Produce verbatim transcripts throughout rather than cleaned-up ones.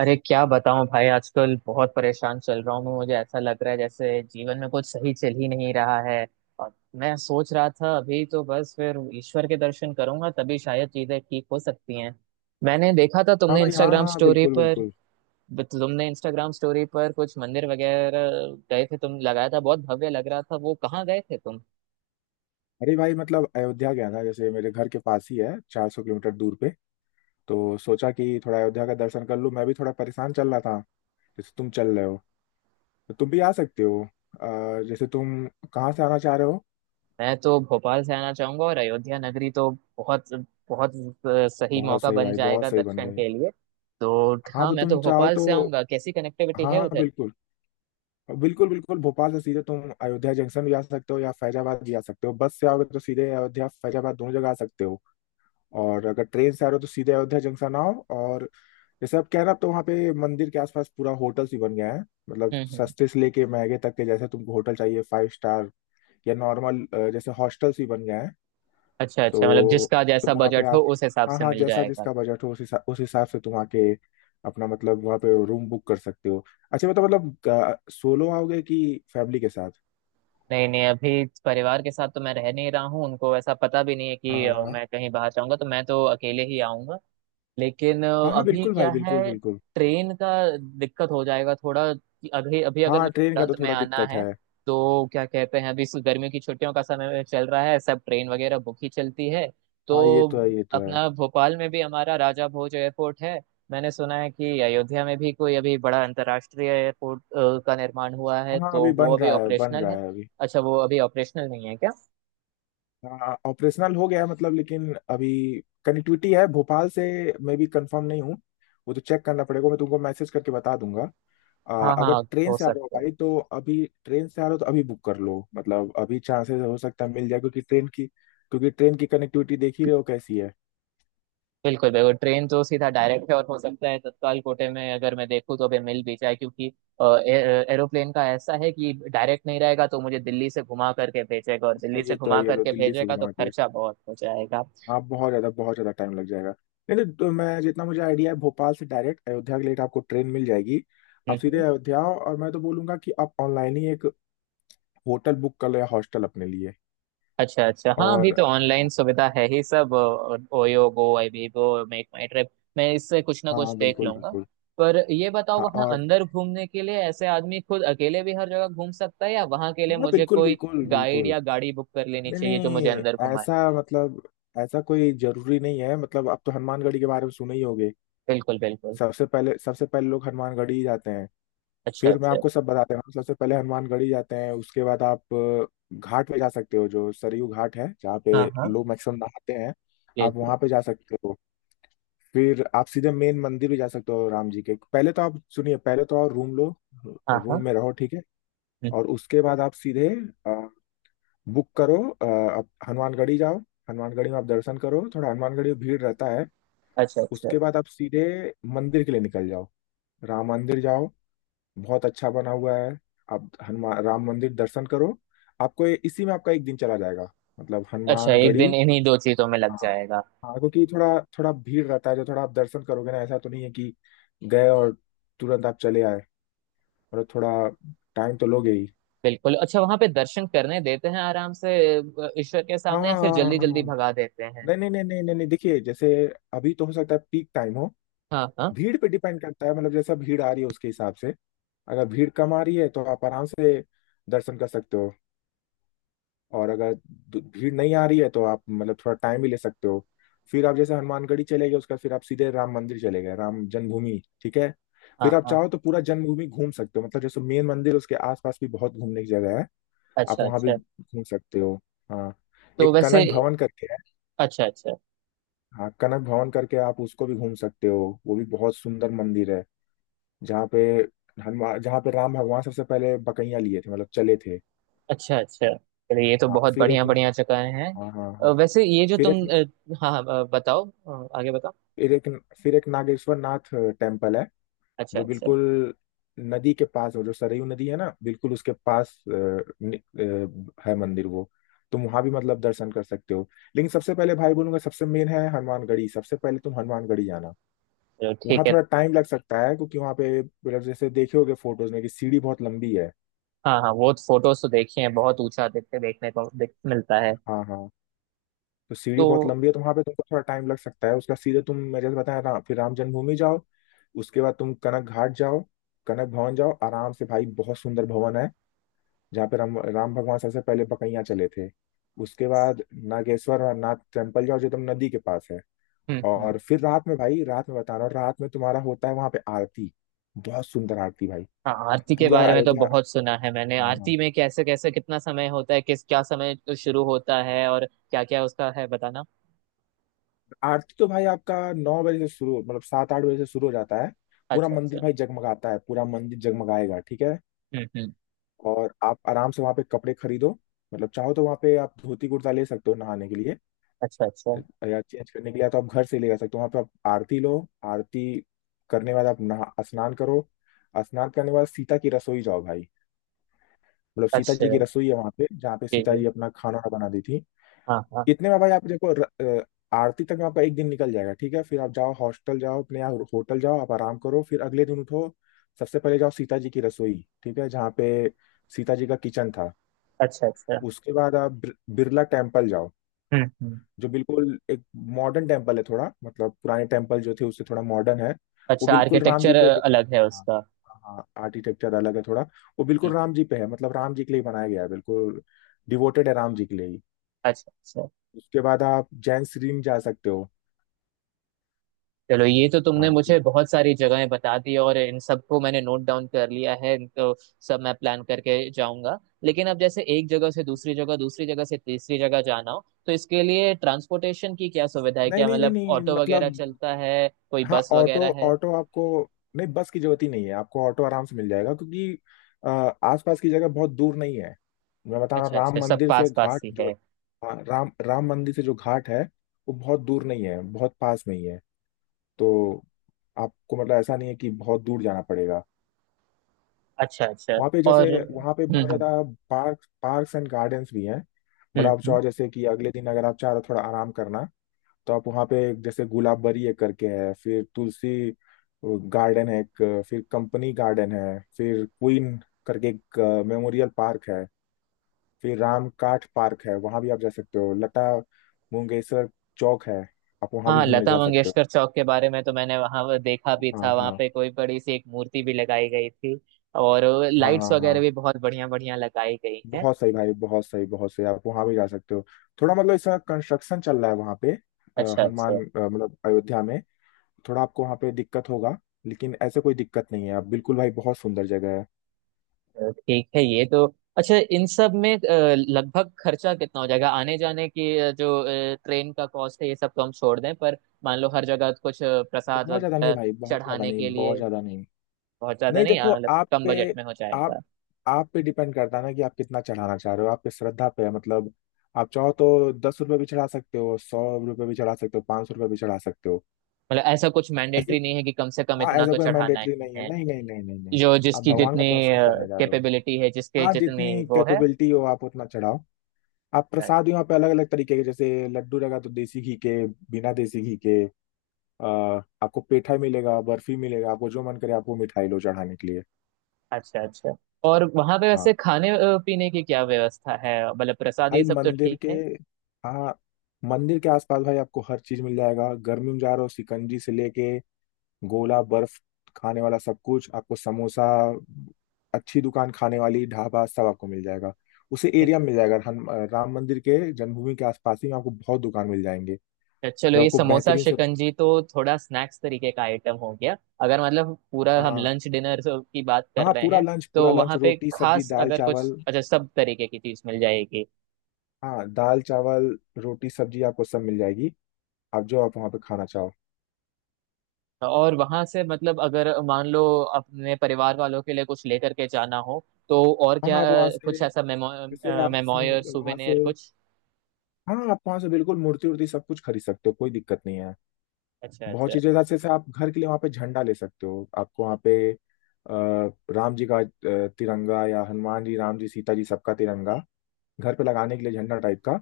अरे क्या बताऊं भाई, आजकल बहुत परेशान चल रहा हूँ मैं। मुझे ऐसा लग रहा है जैसे जीवन में कुछ सही चल ही नहीं रहा है। और मैं सोच रहा था अभी तो बस फिर ईश्वर के दर्शन करूंगा तभी शायद चीजें ठीक हो सकती हैं। मैंने देखा था, हाँ तुमने भाई, हाँ इंस्टाग्राम हाँ, स्टोरी बिल्कुल पर बिल्कुल। तुमने इंस्टाग्राम स्टोरी पर कुछ मंदिर वगैरह गए थे तुम, लगाया था। बहुत भव्य लग रहा था। वो कहाँ गए थे? अरे भाई मतलब अयोध्या गया था, जैसे मेरे घर के पास ही है, चार सौ किलोमीटर दूर पे। तो सोचा कि थोड़ा अयोध्या का दर्शन कर लूँ। मैं भी थोड़ा परेशान चल रहा था जैसे तुम चल रहे हो, तो तुम भी आ सकते हो। अ, जैसे तुम कहाँ से आना चाह रहे हो। मैं तो भोपाल से आना चाहूंगा, और अयोध्या नगरी तो बहुत बहुत सही बहुत मौका सही बन भाई, बहुत जाएगा सही, बन दर्शन गए। के लिए। तो हाँ हाँ, तो मैं तुम तो चाहो भोपाल तो, से आऊंगा। कैसी कनेक्टिविटी हाँ है हाँ उधर? बिल्कुल बिल्कुल। बिल्कुल भोपाल से सीधे तुम अयोध्या जंक्शन भी आ सकते हो या फैजाबाद भी आ सकते हो। बस से आओगे तो सीधे अयोध्या फैजाबाद दोनों जगह आ सकते हो। और अगर ट्रेन से आ रहे हो तो सीधे अयोध्या जंक्शन आओ। और जैसे आप कह रहे हो, अब तो वहाँ पे मंदिर के आसपास पूरा होटल्स ही बन गया है। मतलब हम्म, हम्म। सस्ते से लेके महंगे तक के, जैसे तुमको होटल चाहिए फाइव स्टार या नॉर्मल, जैसे हॉस्टल्स ही बन गए हैं। अच्छा अच्छा, मतलब तो जिसका तुम जैसा वहाँ पे बजट आ, हो उस हिसाब हाँ से हाँ मिल जैसा जाएगा। जिसका बजट हो उस हिसाब उस हिसाब से तुम आके अपना मतलब वहाँ पे रूम बुक कर सकते हो। अच्छा बताओ, मतलब सोलो आओगे कि फैमिली के साथ। नहीं नहीं, अभी परिवार के साथ तो मैं रह नहीं रहा हूँ। उनको ऐसा पता भी नहीं है हाँ कि हाँ अ, हाँ मैं कहीं बाहर जाऊंगा, तो मैं तो अकेले ही आऊंगा। लेकिन अ, हाँ, हाँ अभी बिल्कुल क्या भाई, बिल्कुल है, बिल्कुल। ट्रेन का दिक्कत हो जाएगा थोड़ा, कि अभी अभी अगर हाँ मुझे ट्रेन का तुरंत तो में थोड़ा आना दिक्कत है। है। तो क्या कहते हैं, अभी इस गर्मियों की छुट्टियों का समय चल रहा है, सब ट्रेन वगैरह बुक ही चलती है। हाँ ये तो तो है, ये तो है। अपना भोपाल में भी हमारा राजा भोज एयरपोर्ट है। मैंने सुना है कि अयोध्या में भी कोई अभी बड़ा अंतर्राष्ट्रीय एयरपोर्ट अ, का निर्माण हुआ है, हाँ तो अभी वो बन अभी रहा है, बन ऑपरेशनल रहा है। है अभी। अच्छा, वो अभी ऑपरेशनल नहीं है क्या? हाँ ऑपरेशनल हो गया है मतलब, लेकिन अभी कनेक्टिविटी है भोपाल से मैं भी कंफर्म नहीं हूँ। वो तो चेक करना पड़ेगा, मैं तुमको मैसेज करके बता दूंगा। आ, हाँ अगर हाँ, ट्रेन हो से आ रहे हो सकता है। भाई तो अभी, ट्रेन से आ रहे हो तो अभी बुक कर लो, मतलब अभी चांसेस हो सकता है मिल जाए। क्योंकि ट्रेन की, क्योंकि ट्रेन की कनेक्टिविटी देख ही रहे हो कैसी है। बिल्कुल बिल्कुल, ट्रेन तो सीधा डायरेक्ट है, और हो सकता है तत्काल कोटे में अगर मैं देखूँ तो भी मिल भी जाए, क्योंकि अ, ए- एरोप्लेन का ऐसा है कि डायरेक्ट नहीं रहेगा, तो मुझे दिल्ली से घुमा करके भेजेगा, और आ, दिल्ली से ये तो घुमा है, ये तो करके दिल्ली से भेजेगा तो घुमा के खर्चा बहुत हो जाएगा। हाँ बहुत ज़्यादा, बहुत ज़्यादा टाइम लग जाएगा। नहीं तो तो मैं जितना मुझे आइडिया है, भोपाल से डायरेक्ट अयोध्या के लिए आपको ट्रेन मिल जाएगी। आप हम्म, सीधे हम्म। अयोध्या आओ और मैं तो बोलूंगा कि आप ऑनलाइन ही एक होटल बुक कर लिया हॉस्टल अपने लिए। अच्छा अच्छा, हाँ, अभी और तो ऑनलाइन सुविधा है ही सब। OYO, Goibibo, make my trip, मैं इससे कुछ ना कुछ हाँ देख बिल्कुल लूंगा। बिल्कुल। पर ये बताओ, हाँ, वहाँ और अंदर घूमने के लिए ऐसे आदमी खुद अकेले भी हर जगह घूम सकता है, या वहाँ के लिए हाँ मुझे बिल्कुल कोई बिल्कुल गाइड बिल्कुल। या गाड़ी बुक कर लेनी नहीं चाहिए जो मुझे नहीं, अंदर घुमाए? ऐसा मतलब ऐसा कोई जरूरी नहीं है। मतलब आप तो हनुमानगढ़ी के बारे में सुने ही होगे। बिल्कुल बिल्कुल। सबसे पहले, सबसे पहले लोग हनुमानगढ़ी ही जाते हैं। अच्छा फिर मैं अच्छा। आपको सब बताते हैं। सबसे पहले हनुमानगढ़ी जाते हैं, उसके बाद आप अ, घाट पे जा सकते हो, जो सरयू घाट है जहाँ पे हाँ हाँ, लोग मैक्सिमम नहाते हैं। आप बिल्कुल। वहाँ पे जा सकते हो। फिर आप सीधे मेन मंदिर भी जा सकते हो राम जी के। पहले तो आप सुनिए, पहले तो आप रूम लो, हाँ हाँ। रूम में रहो, ठीक है। हम्म। और उसके बाद आप सीधे अ, बुक करो। अ, आप हनुमानगढ़ी जाओ, हनुमानगढ़ी में आप दर्शन करो, थोड़ा हनुमानगढ़ी में भीड़ रहता है। अच्छा अच्छा। उसके बाद आप सीधे मंदिर के लिए निकल जाओ, राम मंदिर जाओ। बहुत अच्छा बना हुआ है। आप हनुमान राम मंदिर दर्शन करो। आपको ये- इसी में आपका एक दिन चला जाएगा, मतलब अच्छा, एक दिन हनुमानगढ़ी। इन्हीं दो चीजों में लग हाँ, जाएगा। हाँ क्योंकि थोड़ा, थोड़ा भीड़ रहता है। जो थोड़ा आप दर्शन करोगे ना, ऐसा तो नहीं है कि गए और तुरंत आप चले आए। और थोड़ा टाइम तो लोगे ही। बिल्कुल। अच्छा, वहां पे दर्शन करने देते हैं आराम से अ, ईश्वर के हाँ सामने, या हाँ फिर हाँ जल्दी हाँ जल्दी हाँ। भगा देते हैं? नहीं नहीं नहीं नहीं नहीं नहीं, देखिए जैसे अभी तो हो सकता है पीक टाइम हो। हाँ हाँ भीड़ पे डिपेंड करता है, मतलब जैसा भीड़ आ रही है उसके हिसाब से। अगर भीड़ कम आ रही है तो आप आराम से दर्शन कर सकते हो। और अगर दु- भीड़ नहीं आ रही है तो आप मतलब थोड़ा टाइम भी ले सकते हो। फिर आप जैसे हनुमानगढ़ी चले गए, उसके बाद फिर आप सीधे राम मंदिर चले गए, राम जन्मभूमि, ठीक है। हाँ फिर आप हाँ। चाहो तो पूरा जन्मभूमि घूम सकते हो। मतलब जैसे मेन मंदिर, उसके आसपास भी बहुत घूमने की जगह है। आप अच्छा वहां अच्छा। भी घूम सकते हो। हाँ, तो एक वैसे, कनक भवन करके है। अच्छा अच्छा। हाँ, कनक भवन करके आप उसको भी घूम सकते हो, वो भी बहुत सुंदर मंदिर है। जहाँ पे हनुमान, जहाँ पे राम भगवान सबसे पहले बकैया लिए थे, मतलब चले थे। अच्छा अच्छा। चलिए, ये तो हाँ, बहुत फिर बढ़िया एक, बढ़िया जगह हैं। हाँ हाँ अ, हाँ। वैसे ये जो फिर तुम, एक अ, हाँ हाँ, अ, बताओ अ, आगे बताओ। फिर एक फिर एक नागेश्वर नाथ टेम्पल है अच्छा जो अच्छा। बिल्कुल नदी के पास हो, जो सरयू नदी है ना, बिल्कुल उसके पास अ, नि- अ, है मंदिर वो। तुम वहां भी मतलब दर्शन कर सकते हो। लेकिन सबसे पहले भाई बोलूंगा सबसे मेन है हनुमानगढ़ी, सबसे पहले तुम हनुमानगढ़ी जाना। चलो ठीक वहाँ है। थोड़ा टाइम लग सकता है क्योंकि वहाँ पे मतलब जैसे देखे होगे फोटोज में कि सीढ़ी बहुत लंबी है। हाँ हाँ, वो फोटोज तो देखे हैं, बहुत ऊंचा देखते देखने को देख, मिलता है। हाँ हाँ, तो सीढ़ी तो बहुत लंबी है, तो वहाँ पे तुमको थोड़ा टाइम लग सकता है उसका। सीधे तुम, मैं जैसे बताया ना, फिर राम जन्मभूमि जाओ, उसके बाद तुम कनक घाट जाओ, कनक भवन जाओ आराम से भाई, बहुत सुंदर भवन है, जहाँ पे राम, राम भगवान सबसे पहले पकैया चले थे। उसके बाद नागेश्वर नाथ टेम्पल जाओ जो एकदम नदी के पास है। हम्म हम्म। और फिर रात में भाई, रात में बता रहा हूँ, रात में तुम्हारा होता है वहां पे आरती। बहुत सुंदर आरती भाई, हाँ, आरती के पूरा बारे में तो अयोध्या। बहुत सुना है मैंने। हाँ हाँ, आरती में कैसे कैसे कितना समय होता है, किस क्या समय तो शुरू होता है, और क्या क्या उसका है, बताना। आरती तो भाई आपका नौ बजे से शुरू, मतलब सात आठ बजे से शुरू हो जाता है। पूरा अच्छा अच्छा। मंदिर भाई जगमगाता है, पूरा मंदिर जगमगाएगा, ठीक है। हम्म हम्म। और आप आराम से वहाँ पे कपड़े खरीदो, मतलब चाहो तो वहाँ पे आप धोती कुर्ता ले सकते हो नहाने के लिए अच्छा अच्छा। या चेंज करने के लिए, या तो आप घर से ले जा सकते हो। वहाँ पे आप आरती लो, आरती करने के बाद आप नहा, स्नान करो। स्नान करने के बाद सीता की रसोई जाओ भाई। मतलब सीता अच्छा जी की रसोई है वहाँ पे, जहाँ पे ठीक सीता है। जी अपना खाना वाना बना दी थी। हाँ हाँ। इतने में भाई आप देखो र- अ, आरती तक में आपका एक दिन निकल जाएगा, ठीक है। फिर आप जाओ हॉस्टल जाओ अपने, यहाँ होटल जाओ, आप आराम करो। फिर अगले दिन उठो, सबसे पहले जाओ सीता जी की रसोई, ठीक है, जहाँ पे सीता जी का किचन था। अच्छा अच्छा। उसके बाद आप बिर- बिरला टेम्पल जाओ हम्म हम्म। जो बिल्कुल एक मॉडर्न टेम्पल है थोड़ा। मतलब पुराने टेम्पल जो थे उससे थोड़ा मॉडर्न है। वो अच्छा, बिल्कुल राम जी आर्किटेक्चर पे डिपेंड, अलग है हाँ उसका। हाँ आर्किटेक्चर अलग है थोड़ा। वो बिल्कुल हम्म। राम जी पे है, मतलब राम जी के लिए बनाया गया है बिल्कुल, डिवोटेड है राम जी के लिए ही। अच्छा अच्छा। उसके बाद आप जैन श्रीन जा सकते हो। चलो, ये तो तुमने मुझे हाँ बहुत सारी जगहें बता दी, और इन सबको मैंने नोट डाउन कर लिया है, तो सब मैं प्लान करके जाऊंगा। लेकिन अब जैसे एक जगह से दूसरी जगह, दूसरी जगह से तीसरी जगह जाना हो, तो इसके लिए ट्रांसपोर्टेशन की क्या सुविधा है? नहीं क्या नहीं नहीं मतलब नहीं, ऑटो मतलब वगैरह चलता है, कोई हाँ बस ऑटो वगैरह है? ऑटो आपको, नहीं बस की जरूरत ही नहीं है, आपको ऑटो आराम से मिल जाएगा क्योंकि अ, आसपास की जगह बहुत दूर नहीं है। मैं बता रहा हूँ, अच्छा राम अच्छा, सब मंदिर से पास पास घाट ही जो, है। हाँ, राम राम मंदिर से जो घाट है वो बहुत दूर नहीं है, बहुत पास में ही है। तो आपको मतलब ऐसा नहीं है कि बहुत दूर जाना पड़ेगा। अच्छा अच्छा। वहाँ पे जैसे, और वहाँ पे हम्म बहुत हम्म। ज़्यादा पार्क, पार्क्स एंड गार्डन्स भी हैं। मतलब हम्म आप हम्म। चाहो, जैसे कि अगले दिन अगर आप चाह रहे हो थोड़ा आराम करना, तो आप वहाँ पे जैसे गुलाबबरी एक करके है, फिर तुलसी गार्डन है एक, फिर कंपनी गार्डन है, फिर क्वीन करके एक मेमोरियल पार्क है, फिर राम काठ पार्क है, वहाँ भी आप जा सकते हो। लता मंगेशकर चौक है, आप वहाँ भी हाँ, घूमने लता जा सकते हो। मंगेशकर चौक के बारे में तो मैंने वहां देखा भी हाँ था, वहां हाँ पे कोई बड़ी सी एक मूर्ति भी लगाई गई थी। और हाँ लाइट्स हाँ वगैरह हाँ, भी बहुत बढ़िया बढ़िया लगाई गई हैं। बहुत सही भाई, बहुत सही बहुत सही। आप वहाँ भी जा सकते हो। थोड़ा मतलब इस समय कंस्ट्रक्शन चल रहा है वहाँ पे, अ, अच्छा हनुमान अच्छा। अ, मतलब अयोध्या में थोड़ा आपको वहाँ पे दिक्कत होगा। लेकिन ऐसे कोई दिक्कत नहीं है, आप बिल्कुल भाई, बहुत सुंदर जगह है। अ, ठीक है, ये तो, अच्छा इन सब में अ, लगभग खर्चा कितना हो जाएगा? आने जाने की अ, जो अ, ट्रेन का कॉस्ट है ये सब तो हम छोड़ दें, पर मान लो हर जगह कुछ अ, प्रसाद बहुत ज्यादा नहीं वगैरह भाई, बहुत ज्यादा चढ़ाने नहीं, के बहुत लिए, ज्यादा नहीं। बहुत ज्यादा नहीं नहीं, देखो अ, मतलब आप कम पे बजट में हो आप जाएगा? आप पे डिपेंड करता है ना, कि आप कितना चढ़ाना चाह रहे हो, आपकी श्रद्धा पे है। मतलब आप चाहो तो दस रुपये भी चढ़ा सकते हो, सौ रुपये भी चढ़ा सकते हो, पाँच सौ रुपये भी चढ़ा सकते हो। मतलब ऐसा कुछ ऐसे, मैंडेटरी नहीं है कि कम से कम हाँ इतना ऐसा तो कोई चढ़ाना मैंडेटरी ही नहीं है, है? नहीं नहीं नहीं नहीं नहीं। जो आप जिसकी भगवान का जितनी दर्शन करने जा रहे हो, कैपेबिलिटी है, जिसके हाँ जितनी जितनी वो है। कैपेबिलिटी हो आप उतना चढ़ाओ। आप प्रसाद भी वहाँ पे अलग अलग तरीके के, जैसे लड्डू लगा तो देसी घी के, बिना देसी घी के। अ, आपको पेठा मिलेगा, बर्फी मिलेगा, आपको जो मन करे आपको मिठाई लो चढ़ाने के लिए। अच्छा अच्छा। और वहां पे हाँ वैसे खाने अ, पीने की क्या व्यवस्था है? मतलब प्रसाद ये भाई सब तो मंदिर ठीक के, है, हाँ मंदिर के आसपास भाई आपको हर चीज मिल जाएगा। गर्मी में जा रहे हो, शिकंजी से लेके गोला बर्फ खाने वाला सब कुछ, आपको समोसा, अच्छी दुकान खाने वाली ढाबा, सब आपको मिल जाएगा। उसे एक- एरिया में मिल जाएगा, हम राम मंदिर के, जन्मभूमि के आसपास ही में आपको बहुत दुकान मिल जाएंगे, चलो जो ये आपको समोसा बेहतरीन से। शिकंजी तो थोड़ा स्नैक्स तरीके का आइटम हो गया। अगर मतलब पूरा हम हाँ लंच डिनर की बात कर हाँ, रहे पूरा हैं, लंच, पूरा तो लंच वहां पे रोटी सब्जी खास दाल अगर कुछ चावल। अच्छा, सब तरीके की चीज मिल जाएगी? हाँ दाल चावल रोटी सब्जी आपको सब मिल जाएगी, आप जो आप वहाँ पे खाना चाहो। और वहां से मतलब अगर मान लो अपने परिवार वालों के लिए कुछ लेकर के जाना हो, तो और क्या? हाँ आप वहाँ अ, से, कुछ ऐसा मेमो जैसे आप मेमोयर, वहां से, सुवेनियर कुछ। हाँ आप वहां से बिल्कुल मूर्ति उर्ति सब कुछ खरीद सकते हो, कोई दिक्कत नहीं है। अच्छा बहुत अच्छा। चीजें जैसे, जैसे आप घर के लिए वहां पे झंडा ले सकते हो। आपको वहां पे अ, राम जी का अ, तिरंगा, या हनुमान जी राम जी सीता जी सबका तिरंगा, घर पे लगाने के लिए झंडा टाइप का,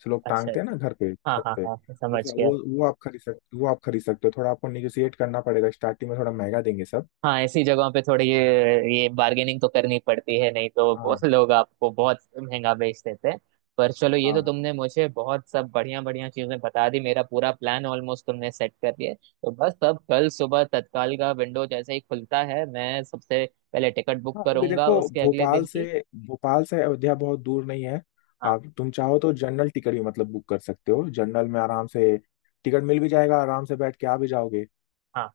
जो लोग अच्छा टांगते हैं ना अच्छा। घर पे हाँ छत हाँ पे। हाँ, वो समझ गया। वो वो आप खरीद सकते वो आप खरीद सकते हो। थोड़ा आपको निगोशिएट करना पड़ेगा, स्टार्टिंग में थोड़ा महंगा देंगे सब। हाँ, ऐसी जगहों पे थोड़ी ये, ये बार्गेनिंग तो करनी पड़ती है, नहीं तो बहुत हाँ लोग आपको बहुत महंगा बेच देते हैं। पर चलो, हाँ ये तो हाँ। तुमने मुझे बहुत सब बढ़िया बढ़िया चीजें बता दी, मेरा पूरा प्लान ऑलमोस्ट तुमने सेट कर दिया है। तो बस अब कल सुबह तत्काल का विंडो जैसे ही खुलता है, मैं सबसे पहले टिकट बुक हाँ अभी करूंगा देखो, उसके अगले दिन भोपाल से की। भोपाल से अयोध्या बहुत दूर नहीं है। हाँ आप, तुम चाहो तो जनरल टिकट भी मतलब बुक कर सकते हो, जनरल में आराम से टिकट मिल भी जाएगा, आराम से बैठ के आ भी जाओगे। हाँ।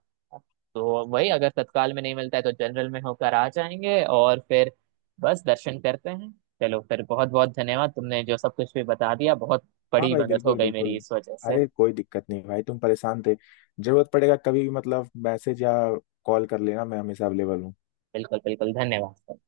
तो वही हाँ अगर तत्काल में नहीं मिलता है तो जनरल में होकर आ जाएंगे, और फिर बस दर्शन करते हैं। चलो फिर, बहुत बहुत धन्यवाद, तुमने जो सब कुछ भी बता दिया बहुत हाँ बड़ी भाई मदद हो बिल्कुल गई बिल्कुल। मेरी इस वजह से। अरे कोई दिक्कत नहीं भाई, तुम परेशान थे। जरूरत पड़ेगा कभी भी मतलब मैसेज या कॉल कर लेना, मैं हमेशा अवेलेबल हूँ। बिल्कुल बिल्कुल, धन्यवाद।